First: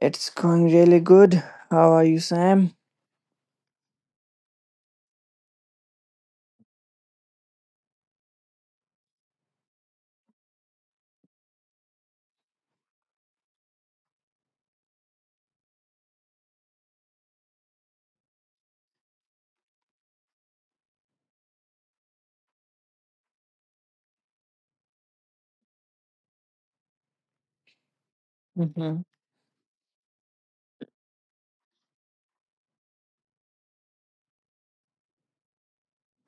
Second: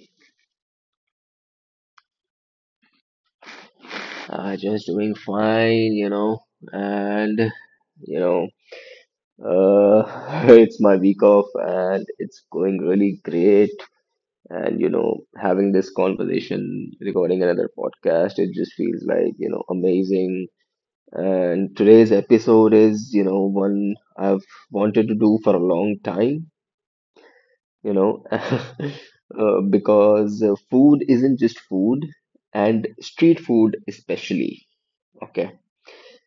It's going really good. How are you, Sam? Just doing fine, you know, and you know, it's my week off and it's going really great. And you know, having this conversation, recording another podcast, it just feels like you know, amazing. And today's episode is, you know, one I've wanted to do for a long time Mhm, because food isn't just food, and street food especially, okay?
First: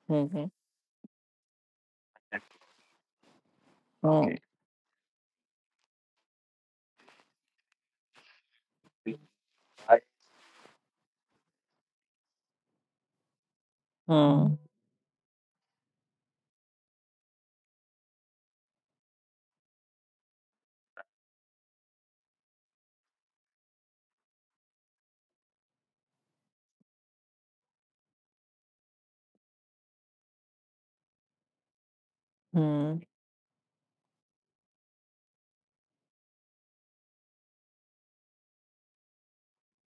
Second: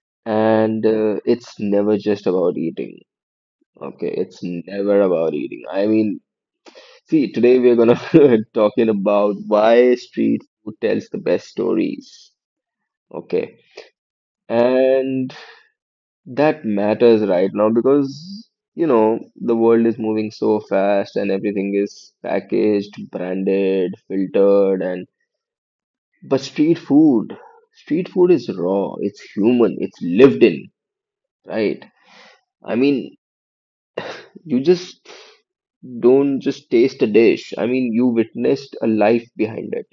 mhm. And it's never just about eating, okay? Oh, okay. It's never about eating. I mean, see, today we're gonna talking about why street food tells the best stories, okay? Mm, And that matters right now because you know the world is moving so fast and everything is packaged, branded, filtered, and but street food is raw, it's human, it's lived in, right? I hmm. mean, you just don't just taste a dish. I mean, you witnessed a life behind it.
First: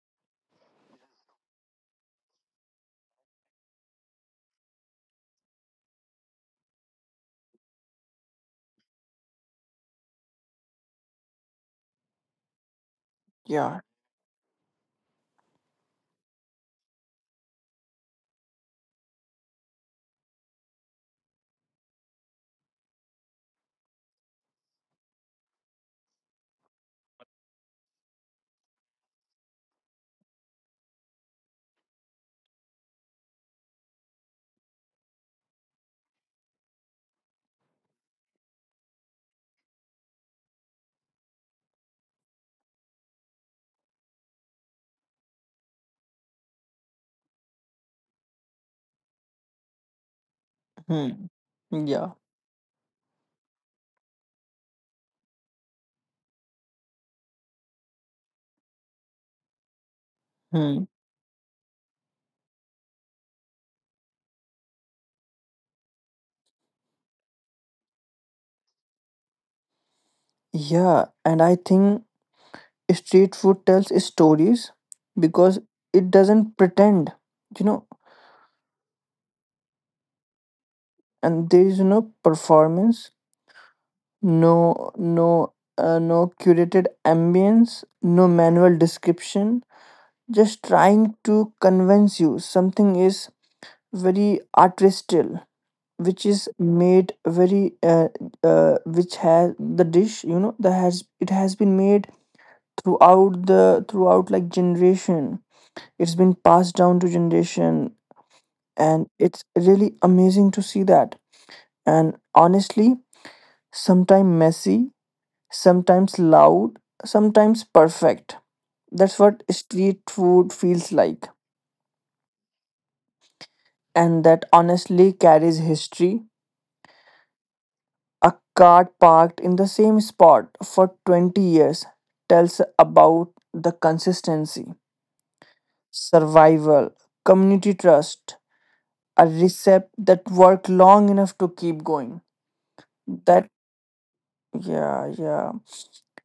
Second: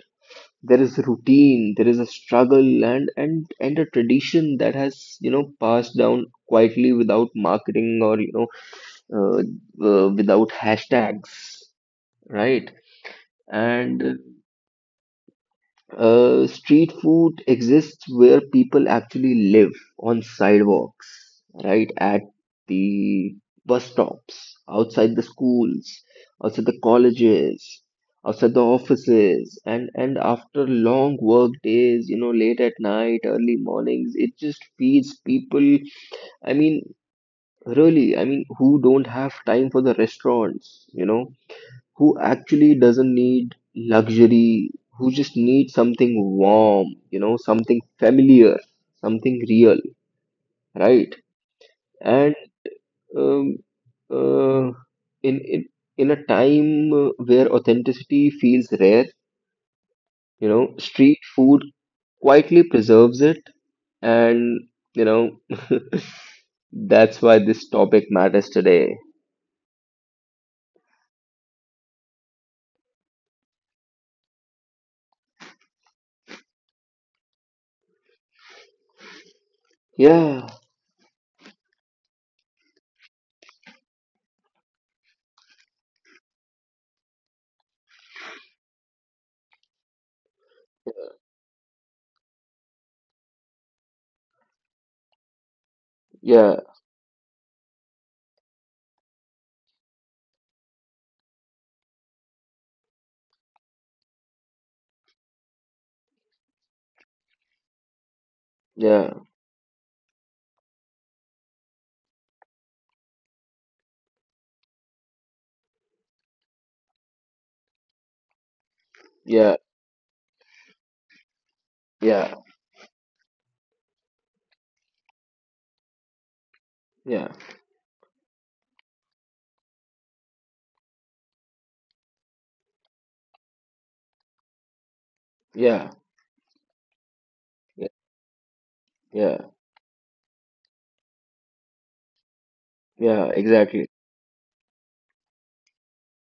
There is a routine, there is a struggle and and a tradition that has, you know, passed down quietly without marketing, or, you know, uh, uh, without hashtags, right? Yeah, And street food exists where people actually live, on sidewalks, right? At the bus stops, outside the schools, outside the colleges, outside the offices, and after long work days, you know, late at night, early mornings, it just feeds people. I mean, really, I mean, who don't have time for the restaurants, you know? Who actually doesn't need luxury, who just needs something warm, you know, something familiar, something real, right? mm, yeah, And um, uh, in in in a time where authenticity feels rare, you know, mm. street food quietly preserves it, and you know that's why this topic matters today. Yeah, and I think street food tells stories because it doesn't pretend, you know, Yeah, and there is no performance, no no no curated ambience, no manual description, just trying to convince you something is very artistical. Which is yeah, made very, which has the dish, that has, it has been made throughout the throughout like generation. It's been passed down to generation, and yeah, it's really amazing to see that. And honestly, sometimes messy, sometimes loud, sometimes perfect, that's what yeah, street food feels like. yeah, And that honestly carries history. yeah, A car parked in the same spot for 20 years tells about the consistency, yeah, survival, community yeah, trust, a yeah, recipe that worked long enough to keep going. yeah, That, exactly. yeah, yeah.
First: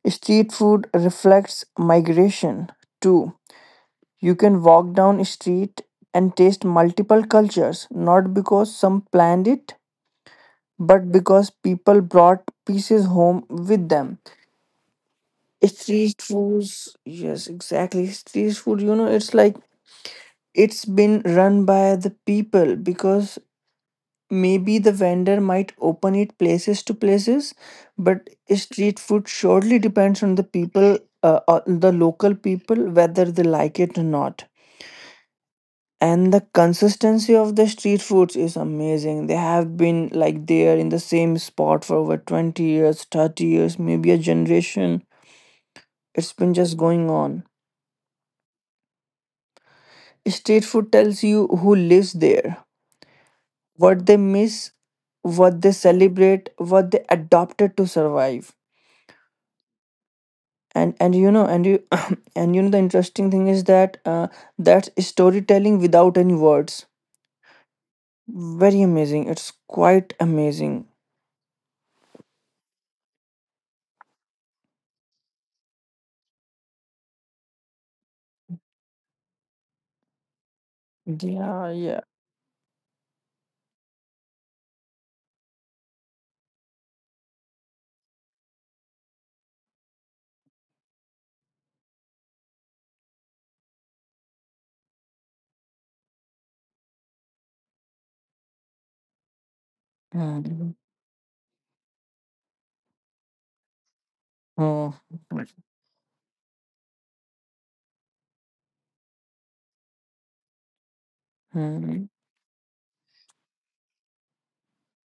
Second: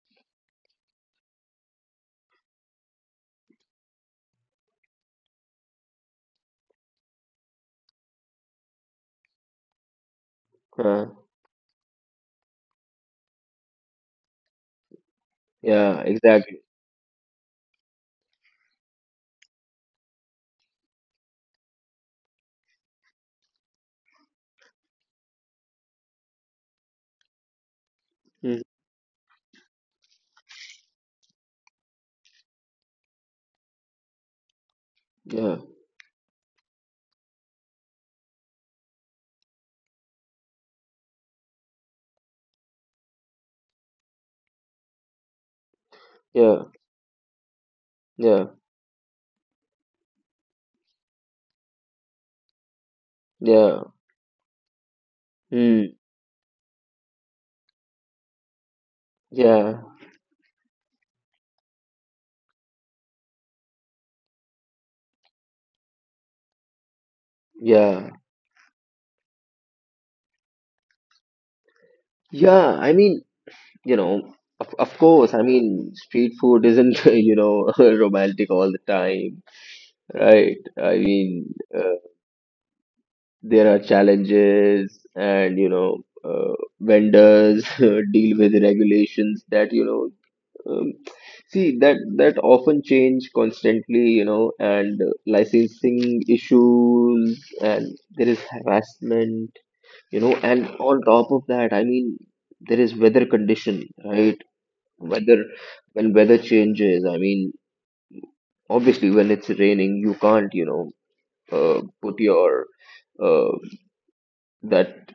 Street food reflects migration too. You can walk down a street and taste multiple cultures, not because some planned it, Uh, but because people brought pieces home with them. yeah, Street exactly. foods, yes, exactly. Street food, it's like it's been run by the people because maybe the vendor might open it places to places, but Mm, street food surely depends on the people, the local people, whether they like it or not. yeah, And the consistency of the street foods is amazing. They have been like there in the same spot for over 20 years, 30 years, maybe a generation. It's been yeah, just going on. yeah, Street food tells you who lives there, yeah. what they miss, what they Mm, celebrate, what they adopted to survive. yeah, And you know and you and you know the interesting thing is that, that's storytelling without any words. yeah, Very amazing. It's quite amazing. yeah. I mean, you know, of course, I mean, street food isn't, you know, romantic all the time, right? I mean, Yeah, yeah. there are challenges and, you know, vendors deal with regulations that, you know, Um, see that often change constantly, you know, and licensing issues, and there is harassment, you know, and Mm. on top of that, I mean, there is weather condition, right? Mm. Weather When weather changes, I mean, obviously when it's raining, you can't, you know, Mm. put your uh, that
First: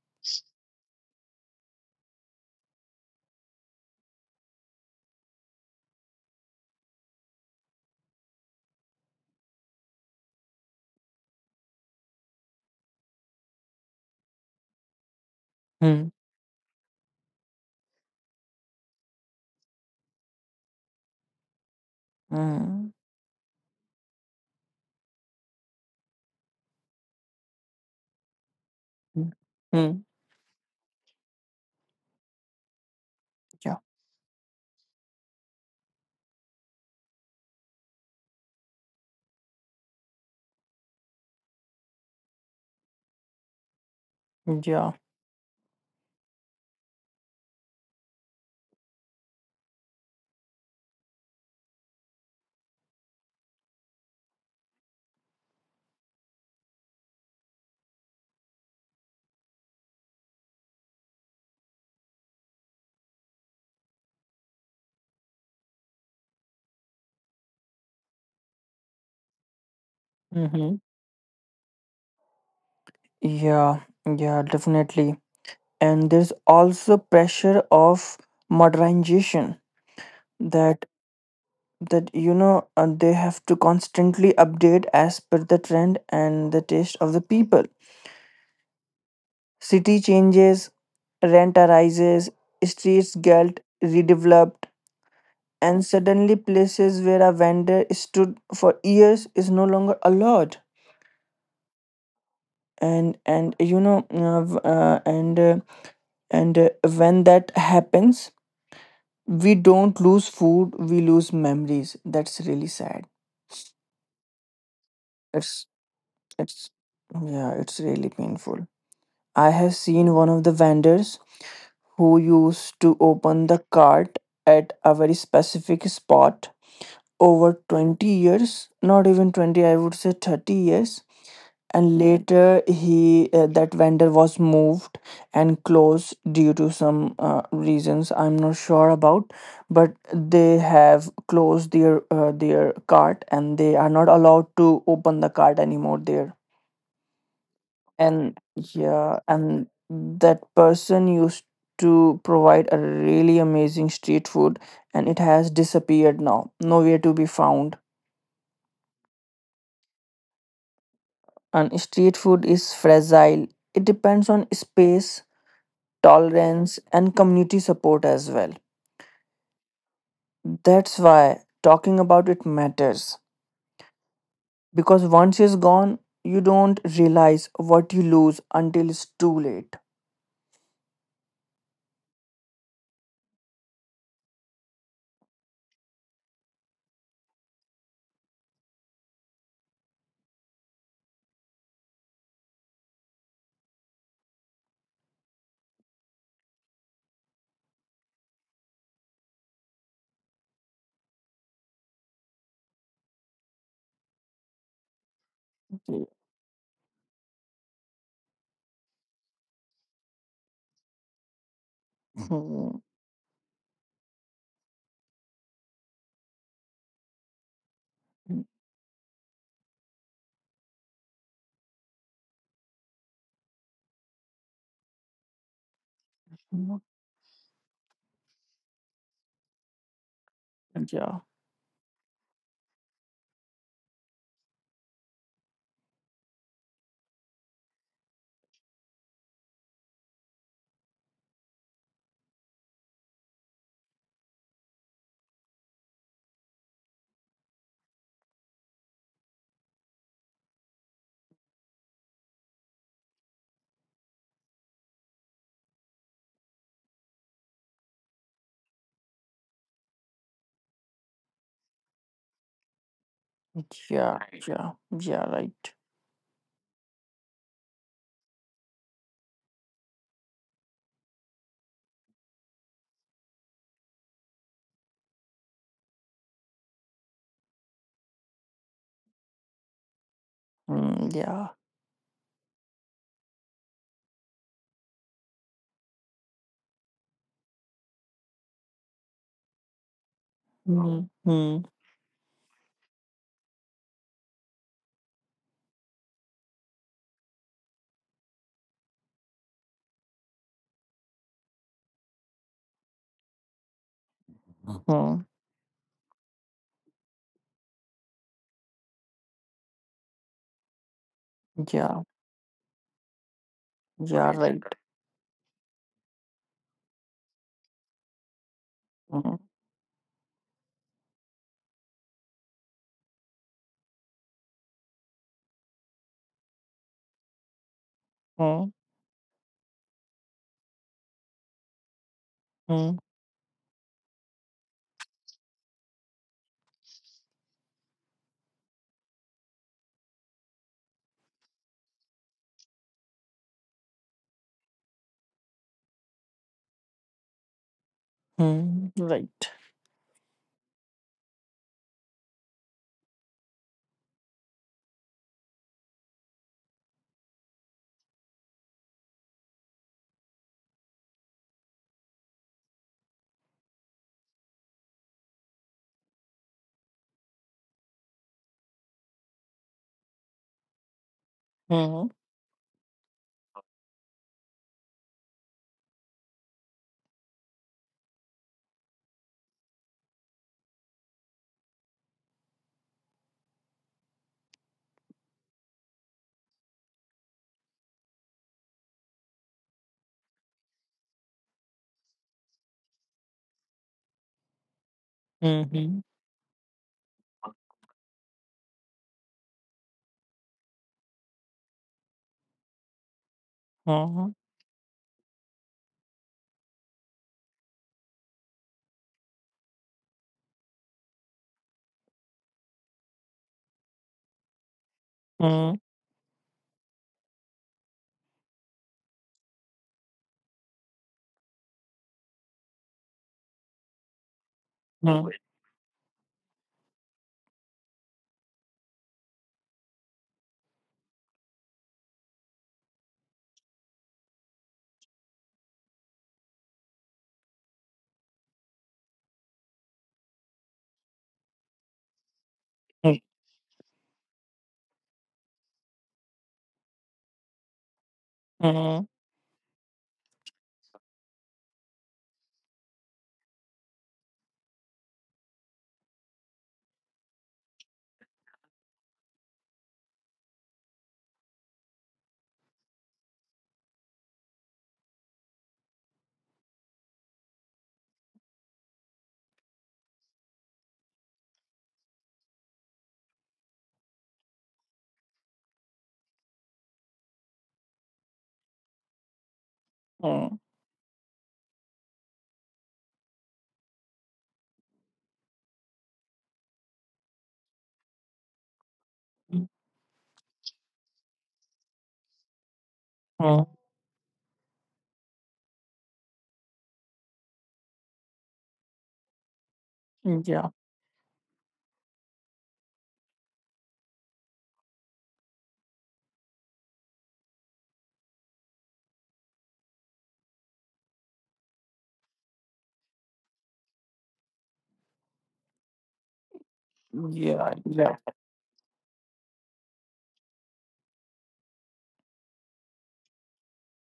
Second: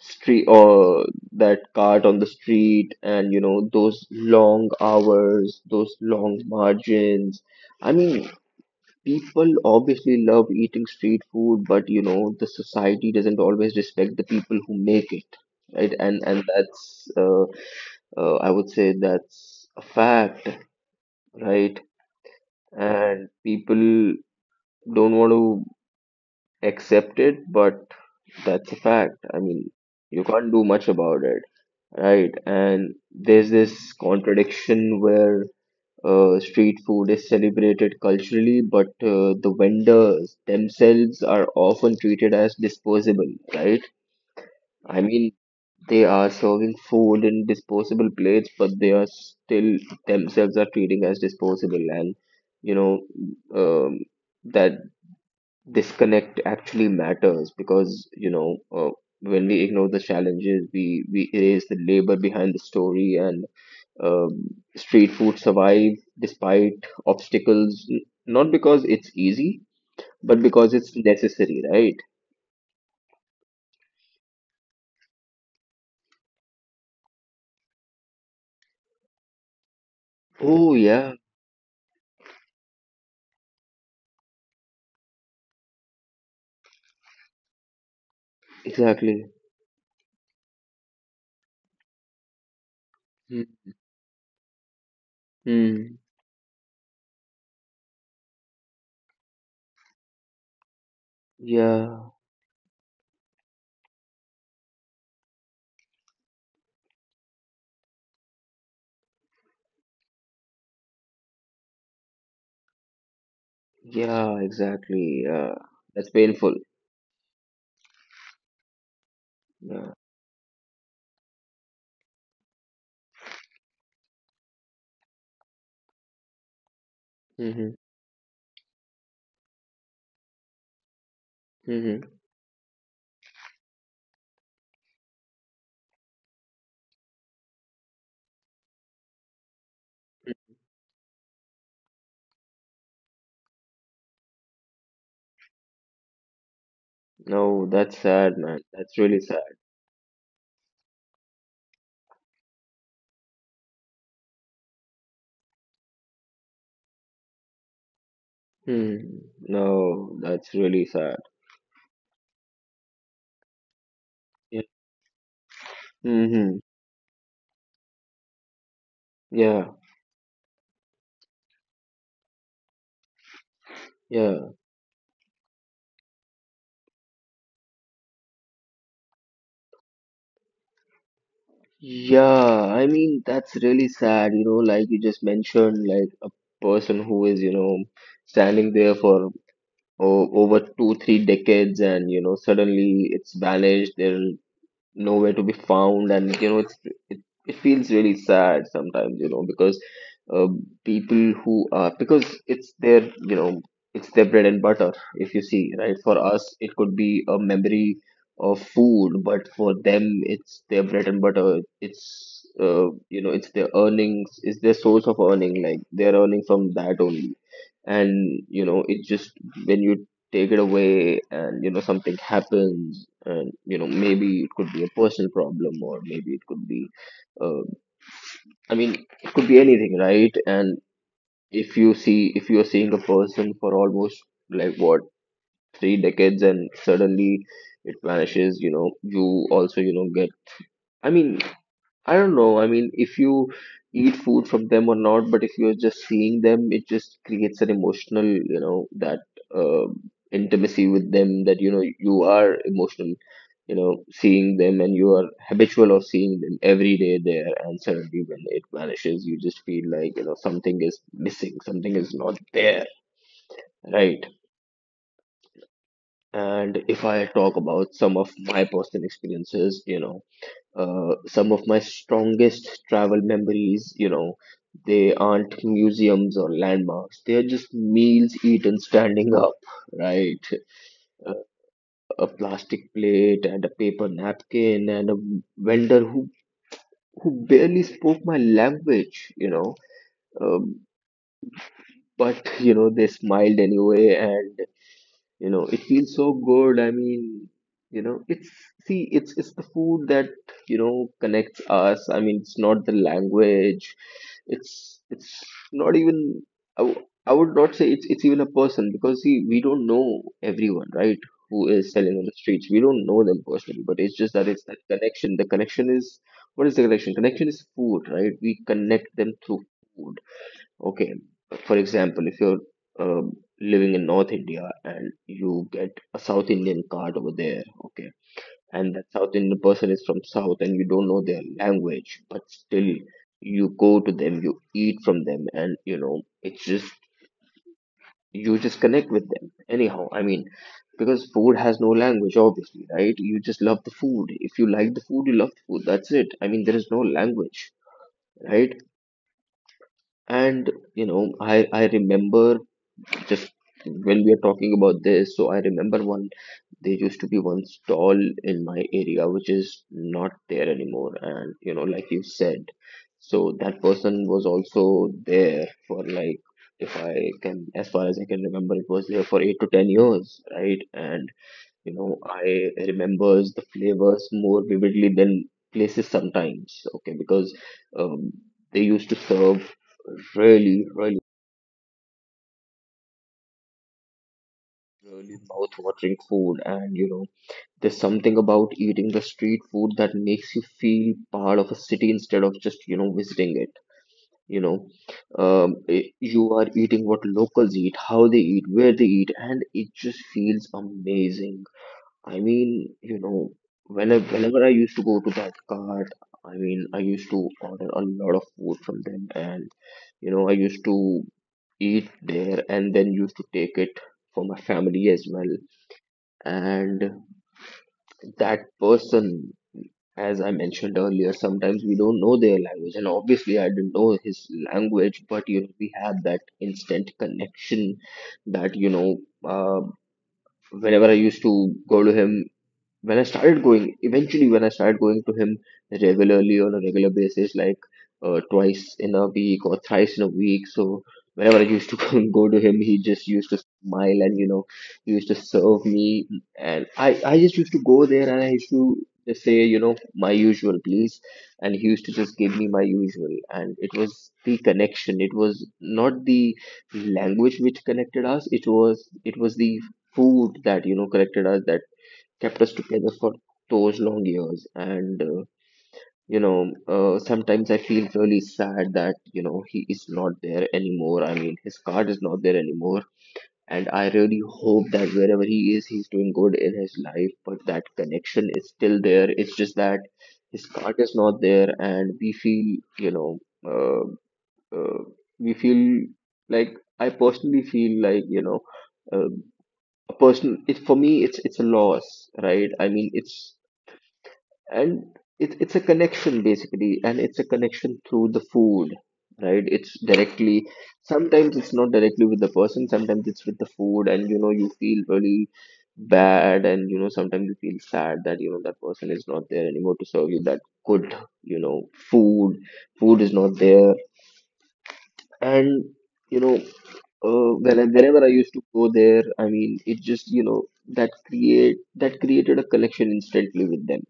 street or that cart on the street, and you know those long hours, those long margins. I mean, people obviously love eating street food, but you know the society doesn't always respect the people who make it, right? Mm. And that's I would say that's a fact, right? Mm. And people don't want to accept it, but that's a fact. I mean, Mm. you can't do much about it, right? And there's Yeah. this contradiction where street food is celebrated culturally, but the vendors themselves are often treated as disposable, right? Yeah. I mean, they are serving food in disposable plates, but they are still themselves are treating as disposable, and you know um, that disconnect actually matters, because you know when we ignore the challenges, we erase the labor behind the story. And street food survive despite obstacles, not because it's easy, but because Hmm. it's necessary, right? Yeah. Yeah. Definitely. And there's also pressure of modernization Oh, that, yeah, they have to constantly update as per the trend and the taste of the people. exactly. City changes, rent arises, streets Hmm. get redeveloped, and Hmm. suddenly places where a vendor stood for years is no longer allowed. Yeah, And you know v- and and uh, when that happens, we don't lose food, we lose memories. That's really sad. yeah, exactly. Yeah, It's that's painful. it's, yeah, it's really painful. I have Yeah. seen one of the vendors who used to open the cart at a very specific spot over Mm-hmm. 20 years, not even 20, I would say 30 years. And Mm-hmm. later he, that vendor was moved and closed due to some, reasons I'm not sure about, but they have closed their, their cart, and they are not allowed to open the cart anymore there. No, that's And sad, man. That's yeah, really sad. and that person used to provide a really amazing street food, and it has disappeared now, nowhere to be found. Hmm. No, that's really sad. And street food is fragile. It depends on Yeah. space, Mm-hmm. tolerance, and community support as well. Yeah. That's why talking about it matters. Yeah. Because once it's gone, you don't realize what you lose until it's too late. Yeah, I mean, that's really sad, you know, like you just mentioned, like a person who is, you know, standing there for o over two, three decades and, you know, suddenly it's vanished. There, nowhere to be found. And you know it, it feels really sad sometimes, you know, because uh, people who are, because it's their, you know, it's their bread and butter, if you see, right? For us it could be a memory of food, but for them it's their bread and butter. It's Mhm. You know, it's their earnings, it's their source of earning, like they're earning from that only. And you know it just, when you take it away, and you know something happens, and you know maybe it could be a personal problem, or maybe it could be uh, I mean, it could be anything, right? And Yeah, if you see, if you're seeing a person for almost, like, what, three decades, and suddenly it vanishes, you know, you also, you know, get, I mean, I don't know, I mean, if you eat food from them or not, but if you're just seeing them, it just creates an emotional, you know, that uh, intimacy with them, that you know you are emotional, you know, seeing them, and you are habitual of seeing them every day there, and suddenly when it vanishes, you just feel like, you know, something is missing, something is not there, yeah, right? yeah, yeah, right. And if I talk about some of my personal experiences, you know, some of my strongest travel memories, you know, they aren't museums or landmarks, they're just meals eaten standing up, right? Mm, a yeah. a plastic plate and a paper napkin and a vendor who barely spoke my language, you know, um, Mm, mm, but you know they smiled anyway. And you know it feels so good. I mean, you know, it's see, it's the food that, you know, connects us. I mean, it's not the language, mm, it's not even i, w- I would not say it's even a person, because see, we don't know everyone, right, who is yeah, selling on the streets. We don't know them personally, but it's yeah, just that, right. it's that connection. The connection is, what is the connection? Connection is food, right? We connect Mm, them through food. Okay, for example, if you're um, living in North India and you get a South Indian card over there, okay, mm, and that South Indian person is from South and you don't know their language, but still mm, you go to them, you eat from them, and you know, it's just, you just connect with them anyhow. I mean, because food has no language, obviously, right? You just love the food. If you like the food, you love the food. That's it. I mean, there is no language, right? mm, right. And you know, I remember, just when we are talking about this, so I remember one. There used to be one stall in my area which is not there anymore, and you know, like you said, so that person was also there for like, if I can, as far as I can remember, it was there for 8 to 10 years, right? And you Mm, know, I remembers the flavors more vividly than places sometimes. Okay, because um, they used to serve really, really, really mouth-watering food. And you know there's something about eating the street food that makes you feel part of a city instead of just, you know, visiting it, you know. Mhm, You are eating what locals eat, how they eat, where they eat, and it just feels amazing. I mean, you know, mhm, whenever I used to go to that cart, I mean, I used to order a lot of food from them, and you know I used to eat there and then used to take it for my family as well. mm, And that person, as I mentioned earlier, sometimes we don't know their language, and obviously I didn't know his mm, language, but you know we had that instant connection, that you know uh, whenever I used to go to him, when I started going, eventually when I started going to him regularly on a regular basis, like twice in a week or thrice in a week. So whenever I used to go to him, he mm, just used to smile, and you know, he used to serve me, and I just used to go there and I used to just say, you know, my usual please, and he used to just give me my usual, and it was the connection. It was not the language which connected us. It was the food that, you know, connected us, that kept us together for those long years. And, you know, sometimes I feel really sad that, you know, he is not there anymore. I mean, his card is not there anymore. And I really hope that wherever he is, he's doing good in his life, but that connection is still there. It's just that mm, his card is not there, and we feel, uh, uh, we feel like I personally feel like, uh, mm, a person it for me it's a loss, right? I mean and it's a connection basically, and it's a connection through the food, right? It's mm, yeah. directly, sometimes it's not directly with the person, sometimes it's with the food. And you know, you feel really bad. And you know, sometimes you feel sad that you know, that person is not there anymore to serve you that good, you know, food. Food is not there. And you know Yeah, yeah. whenever I used to go there, I mean, it just you know, that created a connection instantly with them.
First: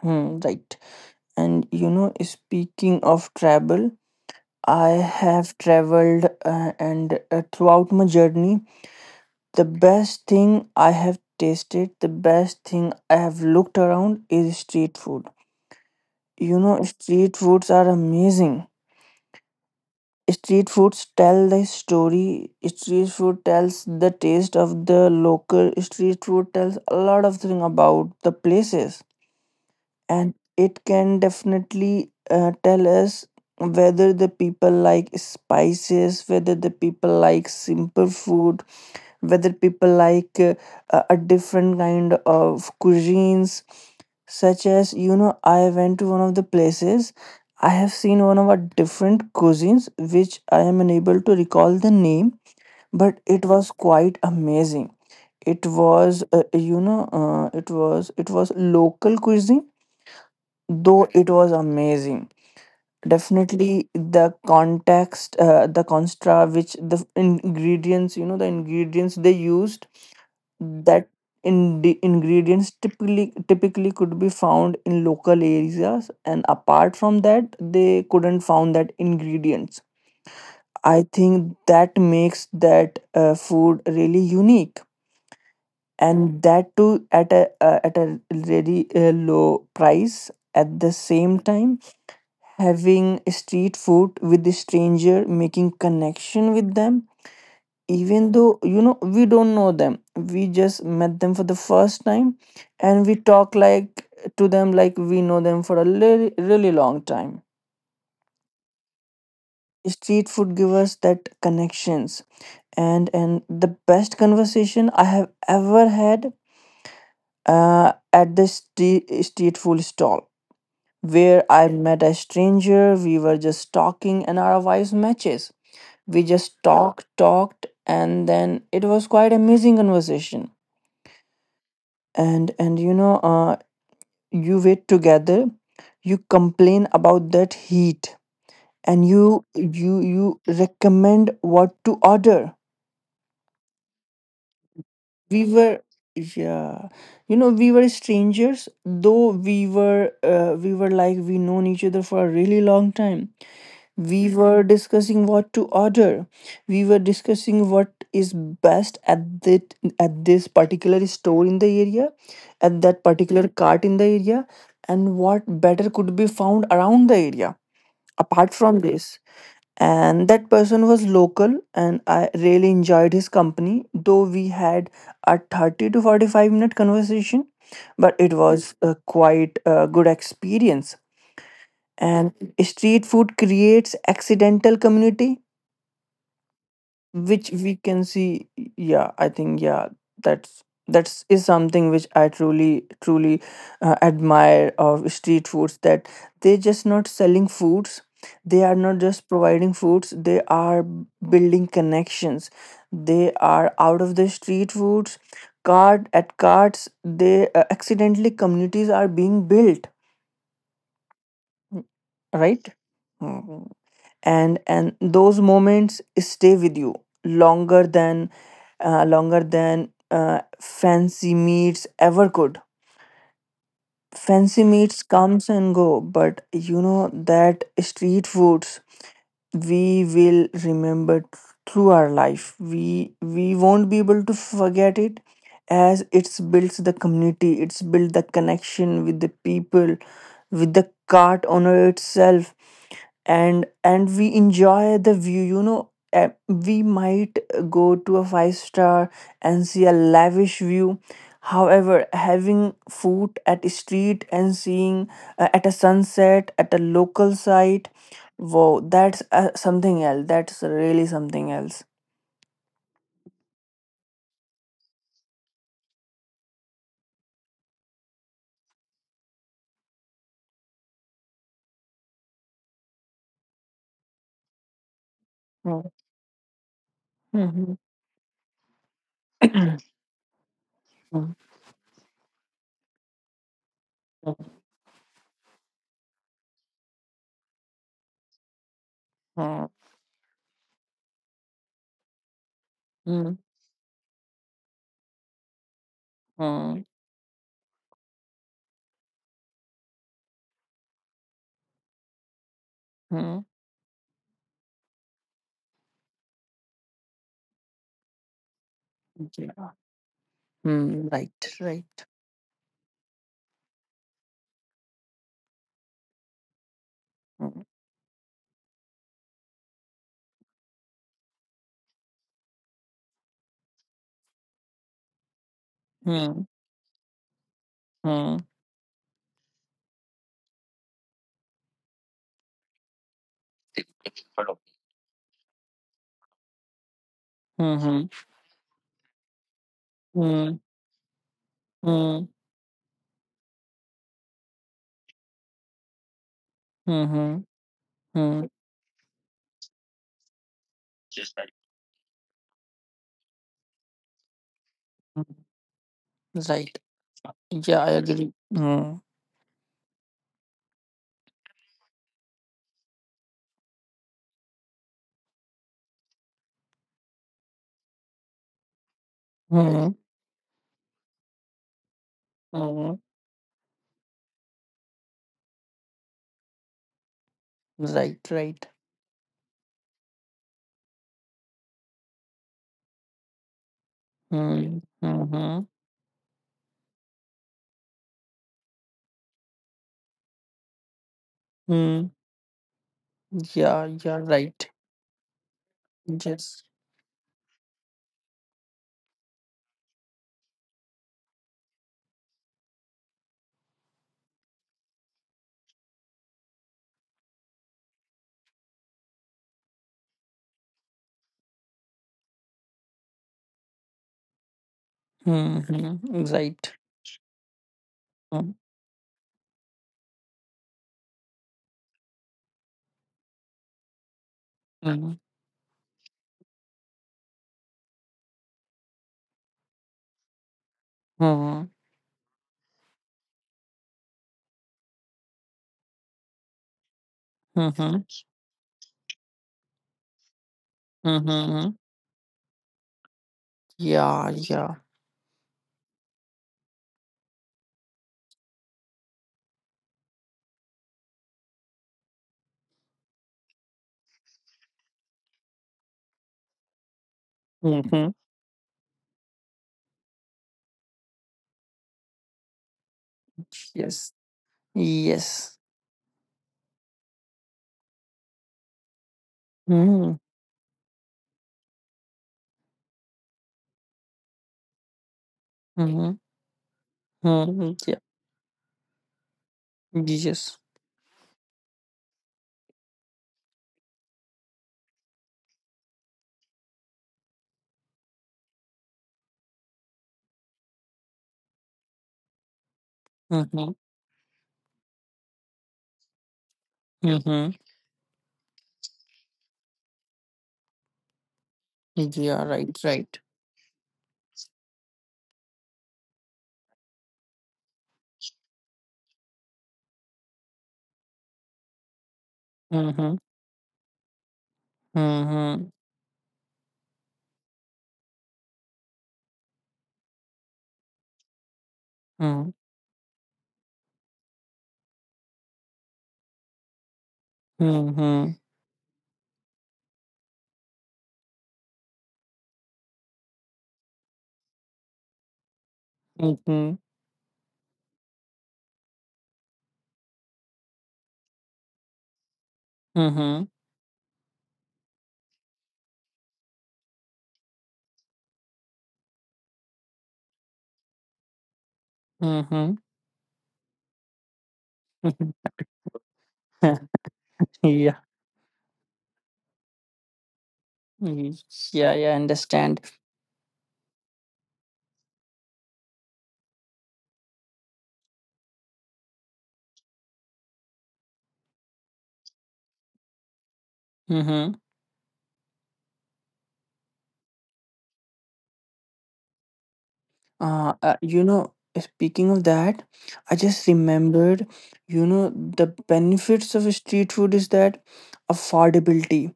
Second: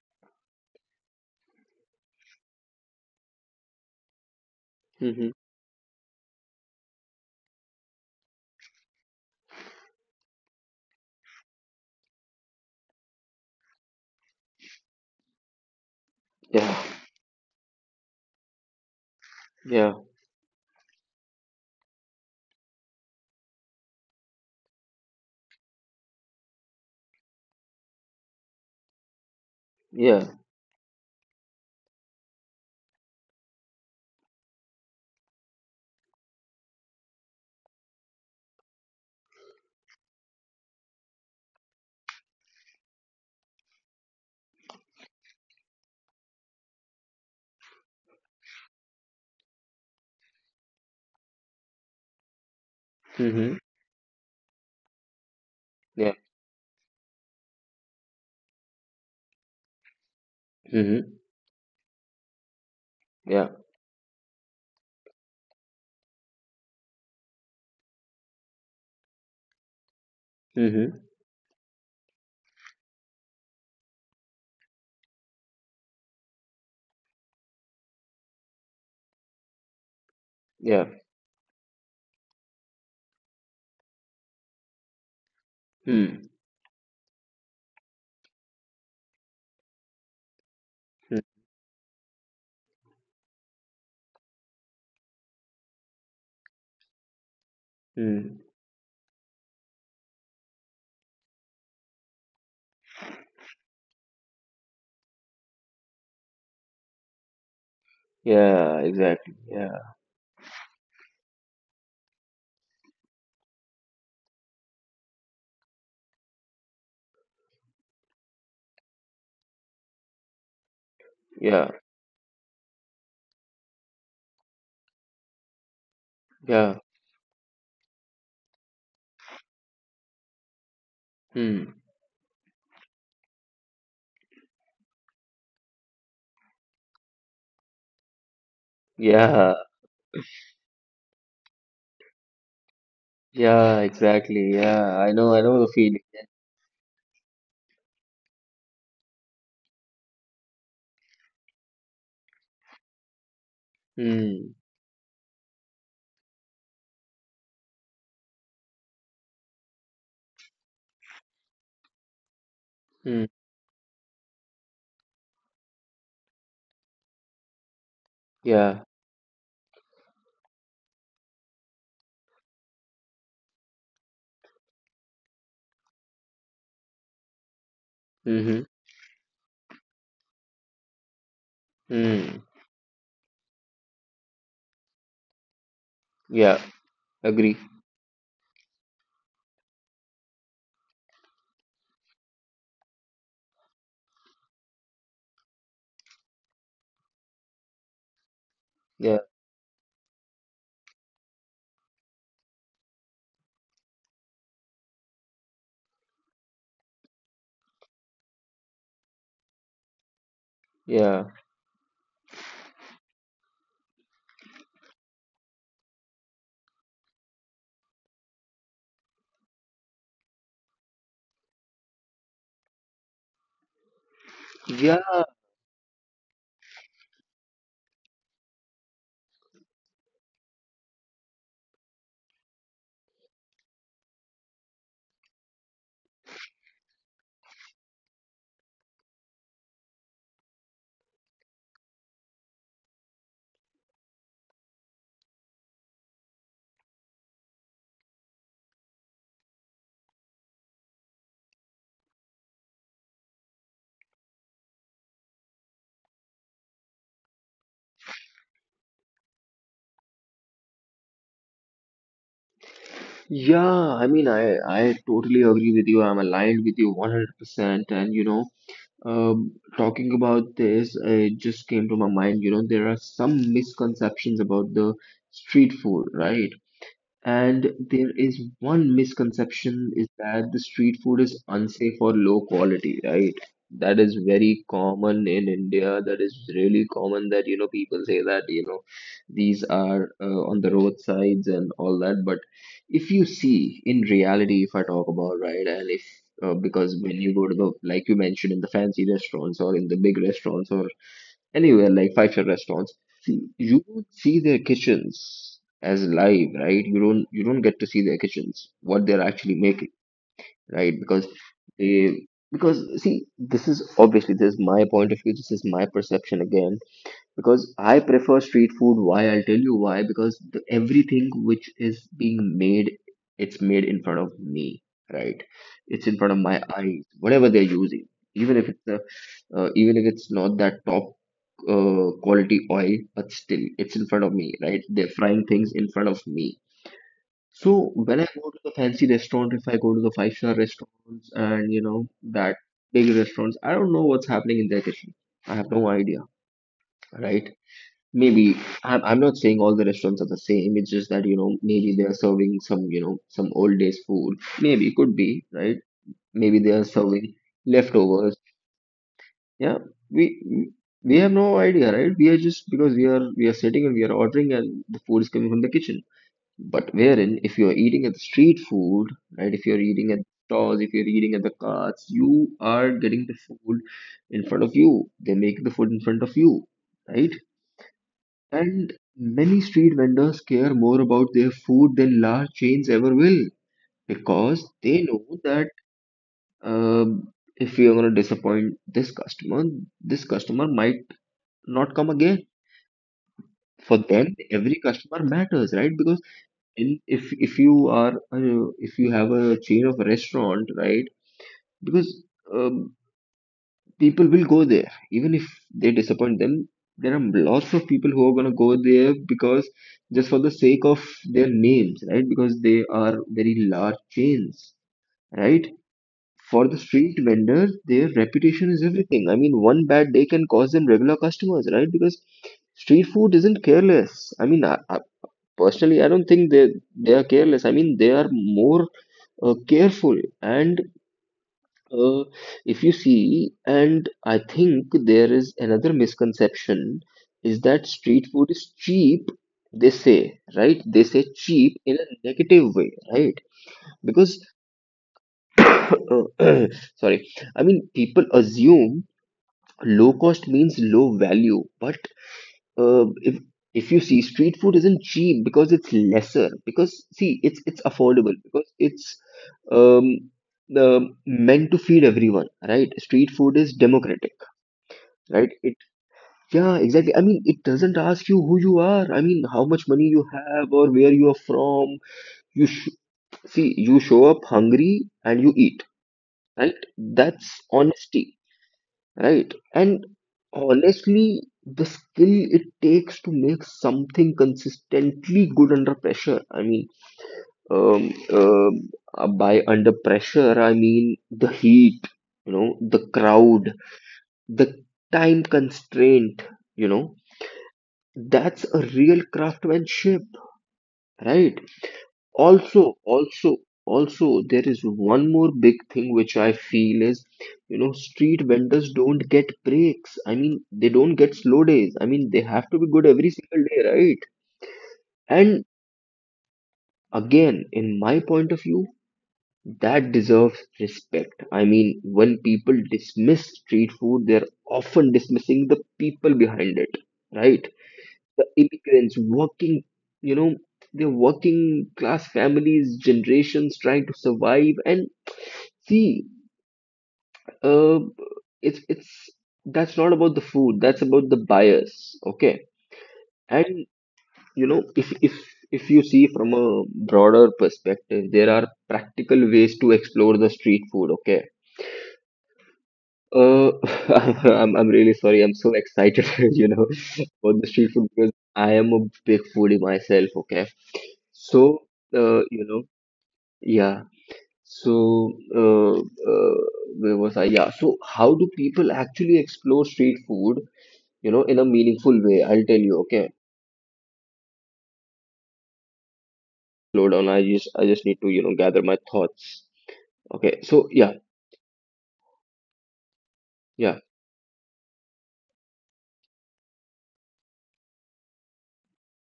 Hmm, right. And you know, speaking of travel, I Hmm. have traveled, and throughout my journey, the best thing I have tasted, the best thing I have looked around is street food. You know, Yeah. street foods are amazing. Yeah. Street foods tell the story. Street food tells the taste of the local. Street food tells a lot of thing about the places, and Yeah. it can definitely, tell us whether the people like spices, whether the people like simple food, whether people like, a different kind of cuisines, such as, I went to one of the places. I have seen one of our different cuisines which I am unable to recall the name, but it Mm-hmm. was quite amazing. It Yeah. was, it was local cuisine, though Mm-hmm. it was amazing. Yeah. Definitely the context, the constra which the ingredients, the ingredients they used, Mm-hmm. that in the ingredients, typically could be found in local areas, and apart from that they couldn't found that ingredients. Yeah. I think that makes that, food really unique, Mm. and that too at a, at a very, low price. At the same time, having street food with the stranger, making connection with them, even Mm. though, we don't know them, we just met them for the first time, and we talk like to them like we know them for a really, really long time. Yeah. Exactly. Yeah. Street food give us that connections, and the best conversation I have ever had, at the street food stall, where I Yeah. met a stranger. We were just talking and our vibes matches. We just Yeah. talked, talked, and then it was quite amazing conversation. Mm. And, you wait together, you complain about that heat, and you Yeah. you you recommend what to order. Yeah. Exactly. Yeah. I know. I We know the were, feeling. yeah, we were strangers, though we were, like we known each other for a really long time. We Mm. were discussing what to order. We were discussing what is best at that, at this particular store in the area, at that Mm. particular cart in the area, and what better could be found around the area apart from Yeah. this. And that person was local, and I really enjoyed his company, though we had a 30 to 45 minute conversation, but it Mm-hmm. was a quite a good experience. And Mm. street food creates accidental community Yeah. which Agree. we can see. Yeah, I think, yeah, that's, is something which I truly, truly, admire of street foods, that they're just not selling foods. They are not Yeah. just providing foods. They are building connections. They are out of the street foods card at cards. They, accidentally communities are being built, Yeah. right? Mm-hmm. And those moments stay with you longer than, fancy meets ever could. Fancy Yeah. meets comes and go, but you know that street foods, we will remember, through our life we won't be able to forget it, as it's builds the community, it's built the connection with the people, with the cart owner itself. And we enjoy the view, you know, we might go to a five star and see a lavish view. However, having food at a street and seeing, at a sunset at a local site, wow, that's, something else. That's really something else. Yeah, I mean, I totally agree with you. I'm aligned with you 100%. And you know, talking about this, it just came to my mind. You know, there are some misconceptions about the street Hmm. food, right? And Mhm. there is one misconception is that the street food is unsafe or low quality, right? That is very common in India. That is really common that you know, people say that you know, these Hmm. are on the roadsides and all that. But if you Hmm. see in reality, if I talk about, right, and if Hmm. Mm, because when you go to the, like you mentioned, in the fancy restaurants or in the big restaurants or anywhere like five-star restaurants, see, mm. you don't see their kitchens as live, right? You don't, you don't get to see their kitchens, what they're actually Yeah. making, right? Mm, Because right, right. they, because see, this is obviously this is my point of view, this is my perception again, Hmm. because I prefer street food. Why? I'll tell you why. Because the, everything which is being made, it's made in front of me, right? It's in front of Hmm. my eyes, whatever they're using. Hmm. Even if it's a even if it's not that top quality oil, but still it's in front of me, right? They're frying things in front of me. So Mhm. when I go to the fancy restaurant, if I go to the five-star Hmm. restaurants and you know Hmm. that big restaurants, I don't know what's happening in their kitchen. I have no idea, Mhm, right? mm, Maybe I'm not saying all the restaurants are the same. It's just that you know, maybe they are serving some you know, some old days food. Maybe, could be, mm. right. Maybe they Right. are serving Yeah, I agree. leftovers. Hmm. Yeah, we we have no idea, right? We are just, because we are, we are sitting and we are ordering, and the food is coming from the kitchen. But wherein, if you are eating at the street food, right? If you are Hmm. eating at stores, if you are eating at the carts, you are Hmm. getting the food in front of you. They make the food in front of you, right? Right, right. And many street vendors care more about their food than large chains ever will, because Hmm. they know that Mhm. um, if we are going to disappoint this customer might not come Hmm. again. Yeah, For yeah, them right. every customer matters, right? Because Yes. in, if you are if you have a chain of restaurant, right? Because um, people will go there even if they disappoint them. There are lots of people who are going to go there because just for the sake of their names, right? Because they are very large chains, Hmm. right? Hmm. For Right. the street vendors, their Hmm. reputation is everything. I mean, one bad day can cause them regular customers, right? Because street food isn't careless. I mean, Hmm. personally, I don't think they are careless. I mean, they are more careful. And Hmm. uh, if you see, and I think there is another misconception is Hmm. that Hmm. street food is cheap. They say, right? They say Mhm. cheap in a negative way, right? Yeah, Because yeah. sorry, I mean, people assume low cost means low value. But uh, if if you see, street food isn't cheap because it's lesser, because see, it's Mhm. affordable because it's um the meant to feed everyone, right? Street food is Yes. democratic, right? Yes. it Yeah, exactly. I mean, it doesn't ask you who you are. I mean, how much money Mhm. you have or where you are from. you sh- See, you show up hungry and you eat, Mhm. right? That's Mhm. Yeah. honesty. Right. And Yes. honestly, the skill it takes to make something consistently good under pressure. I mean, um, um, by under pressure, I mean the heat, you know, the crowd, Mhm. the time constraint, you know, Mhm. that's a real craftsmanship, right? Yeah, right, Also, right. also, also there is one more big thing which I feel is, you know, street vendors don't get breaks. I mean, they don't get slow days. I mean, they have to be good Mhm. every single day, right? And Mhm. again, in my point of view, that deserves respect. I mean, when Mhm. people dismiss street food, they're often dismissing the people behind it, right? Mhm. The immigrants working, you know, the working class families, generations trying to survive. And see, Mhm. uh, it's that's not about the food, that's about the bias. Okay. Mhm. And you know, if if you see from a broader perspective, there are practical ways to explore the street food, okay? Mhm. Uh, I'm really Mhm. sorry. I'm so excited, you know, for the street Yeah. food because I am a big foodie myself. Okay, Mm, so yeah, yeah, I you understand. know, yeah. So where was I? Yeah. So how do people actually explore street food, you know, in a meaningful way? I'll tell you. Okay, Mm-hmm. slow down. I just need to, you know, gather my thoughts. Okay. So yeah, You know, speaking of that, I just yeah, remembered, the benefits of street food is that affordability.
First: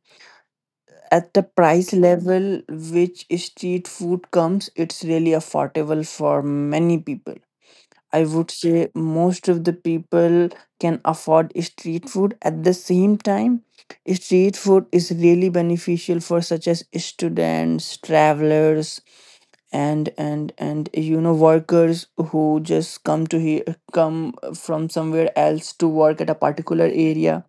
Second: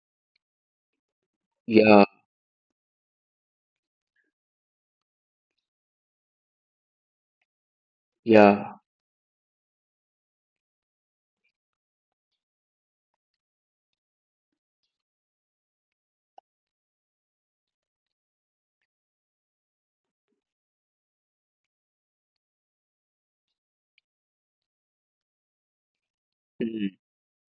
At the price yeah, level which street food comes, it's really affordable for many people. I would yeah, say most of the people can afford street food. At the same time, street food is really beneficial for such as students, travelers, and workers who just come to here, come from somewhere else to work at a particular mm, area.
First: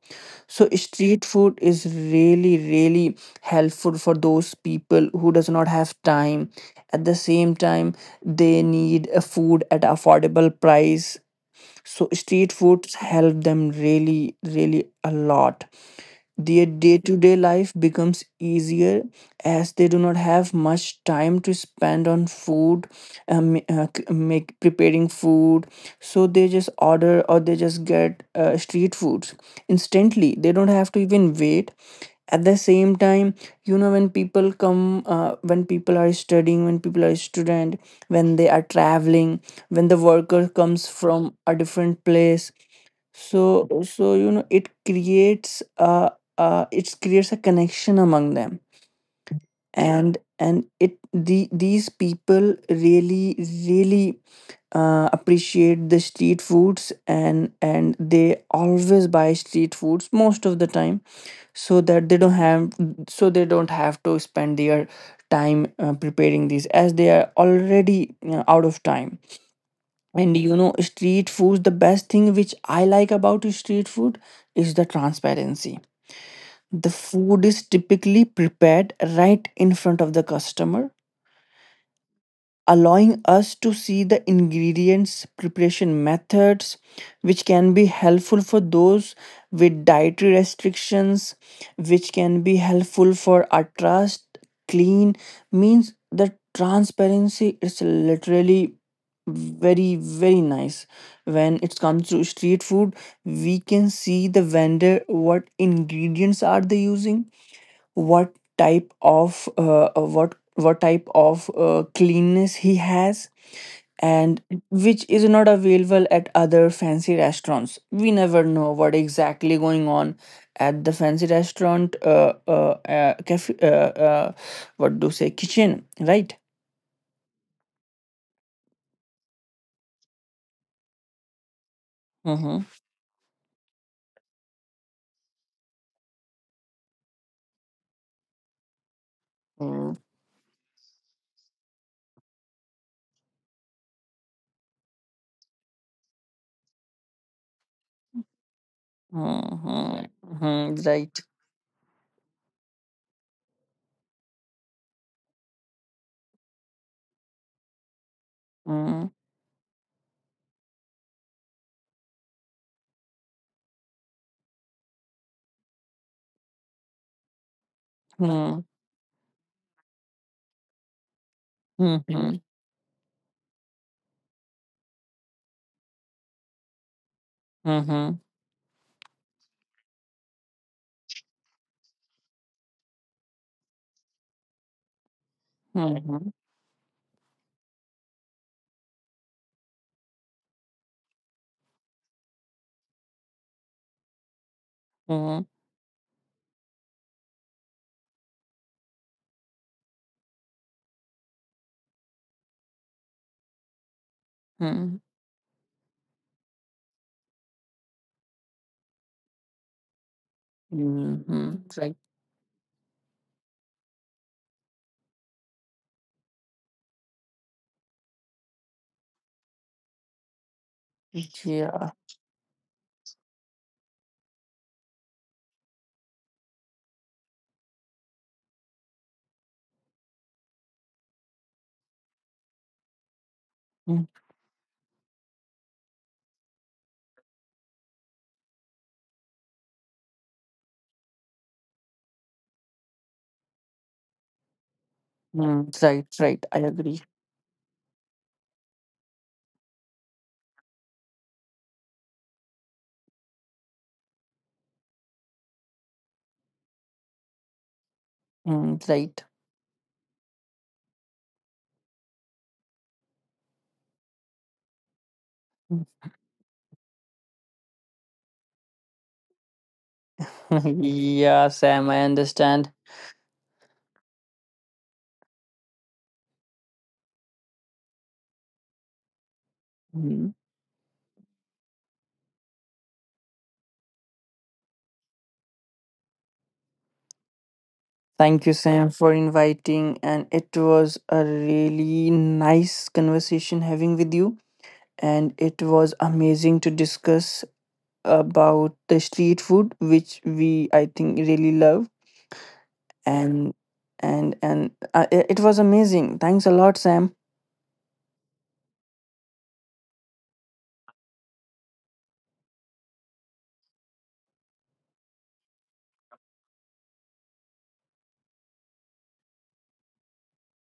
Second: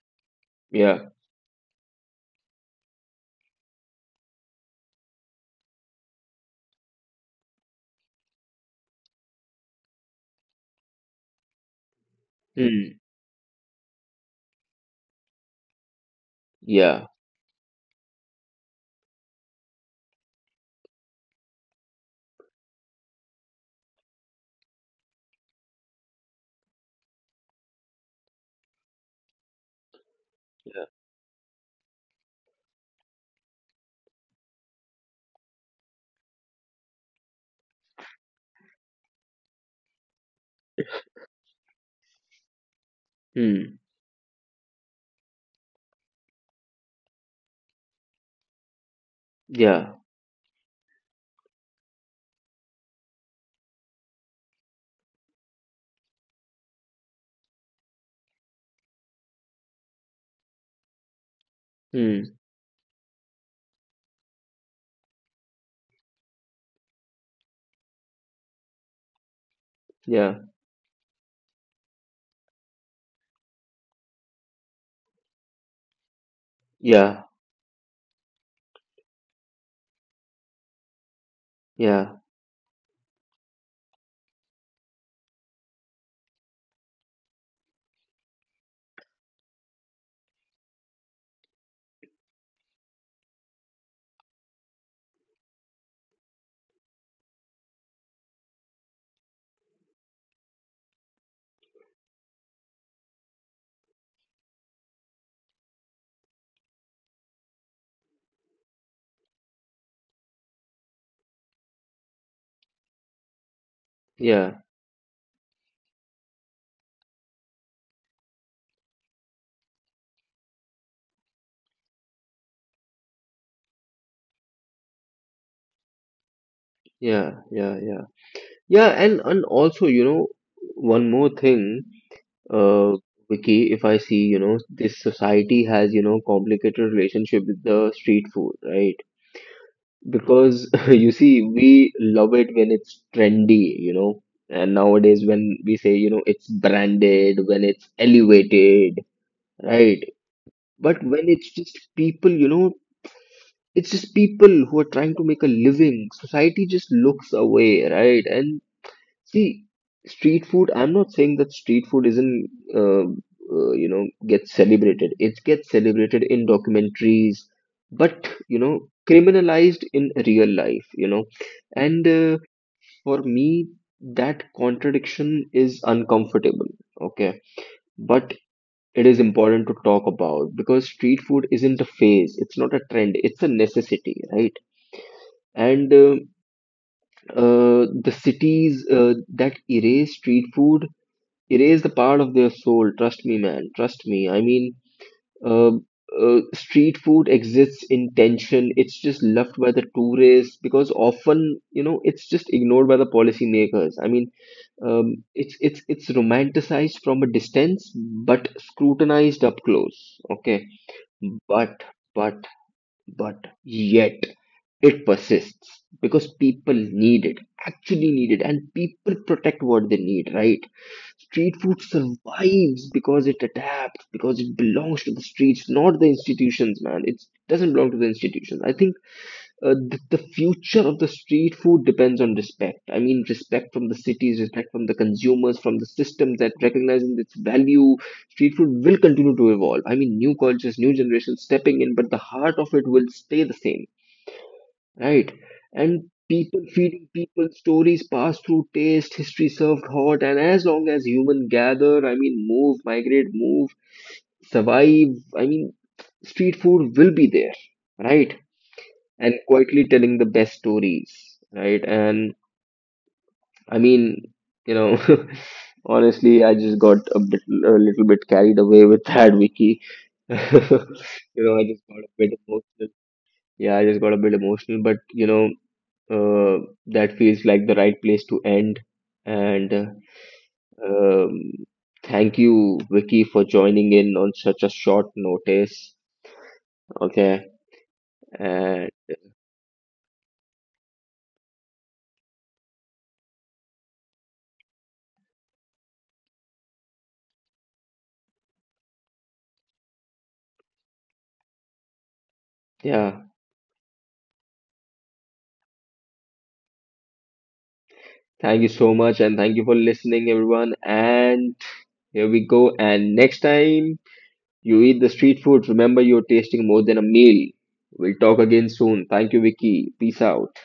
So yeah, street food is really, really helpful for those people who does not have time. At the same time, they need a food at affordable price, so street foods mm, help them really, really a lot. Their yeah, day-to-day life becomes easier as they do not have much time to spend on food, make preparing food, so they just order or they just get, street foods instantly. They don't have to even wait. At the same time, when people come, when people are studying, when people are student, when they are traveling, when the worker comes from a different place, so mm, so you know it creates a, it creates a connection among them. yeah, And it the these people really, really, appreciate the street foods, and they always buy street foods most of the time, so that they don't mm, have, so they don't have to spend their time, preparing these as they are already you out of time. And yeah. you know, street food, the best thing which I like about street food is the transparency. The Yeah, food is typically prepared right in front of the customer, yeah, allowing us to see the ingredients, preparation methods, which can be helpful for those with dietary restrictions, which can be helpful for our trust. Clean means the transparency is literally very, very nice. When it comes to street food, we can see the vendor, what ingredients are they using, what type of, what type of, cleanness he has, and yeah, which is not available at other fancy restaurants. We never know what exactly going on at the fancy restaurant, cafe, what do you say, kitchen, right? yeah, yeah, yeah. Yeah, and also, you know, one more thing, Mm-hmm. uh, Vicky, if I see, you know, this society has, you know, complicated relationship with the street food, right? Mm-hmm. Because you see, we love it when it's trendy, you know, and nowadays when we say, you know, it's branded, when it's elevated, right? Mm-hmm. But Right. when it's just people, you know, it's just people who are trying to make a living. Society just looks away, right? And Mm-hmm. see, street food, I'm not saying that street food isn't, uh, you know, gets celebrated. It gets celebrated in documentaries, but, you Mm-hmm. know, criminalized in real life, you know. And for me, that contradiction is uncomfortable, okay? Mm-hmm. But it is important to talk about because street food isn't a phase, it's not a trend, it's a necessity, right? And the cities that erase street food erase the part of their soul. Trust me, man, trust me. I mean, Mm-hmm. uh, street food exists in tension. It's just loved by the tourists because often you know, it's just ignored by the policy makers. I mean, it's romanticized from a distance but scrutinized up close, okay? Mm-hmm. but Right. but but yet it persists because people need it, actually need it, and people protect what they need, right? Street food Yeah. survives because it adapts, because it belongs to the streets, not the institutions, man. It doesn't belong to the institutions. I think the future of the street food depends on respect. I mean, respect from the cities, respect from the consumers, from the systems that recognizing its value. Street food will continue to evolve. I mean, new cultures, new generations stepping in, but the heart of it will stay the same, right? Mm, right, And right. I people agree. feeding people, stories pass through taste, history served hot, and as long as human gather, I mean, migrate, move, survive, I mean, street food will be there, right? Mm, right. And quietly telling the best stories, right? And I mean, you know, honestly, I just got a bit, a little bit carried away with that, Vicky. You Yeah, know, I just Sam, got I a bit understand. emotional. Yeah, I just got a bit emotional, but you know, uh, that feels like the right place to end. And Mm. um, thank you, Vicky, for joining in on such a short notice. Okay. Thank you, And Sam, for inviting. And it was a really nice conversation having with you. And it was amazing to discuss about the street food, which we, I think, really love. yeah, And and and, it it was amazing. Thanks a lot, Sam. thank you so much. And thank you for listening, everyone. And here we go. And next time you eat the street food, remember you're tasting more than a meal. We'll talk again soon. Thank you, Vicky. Peace out.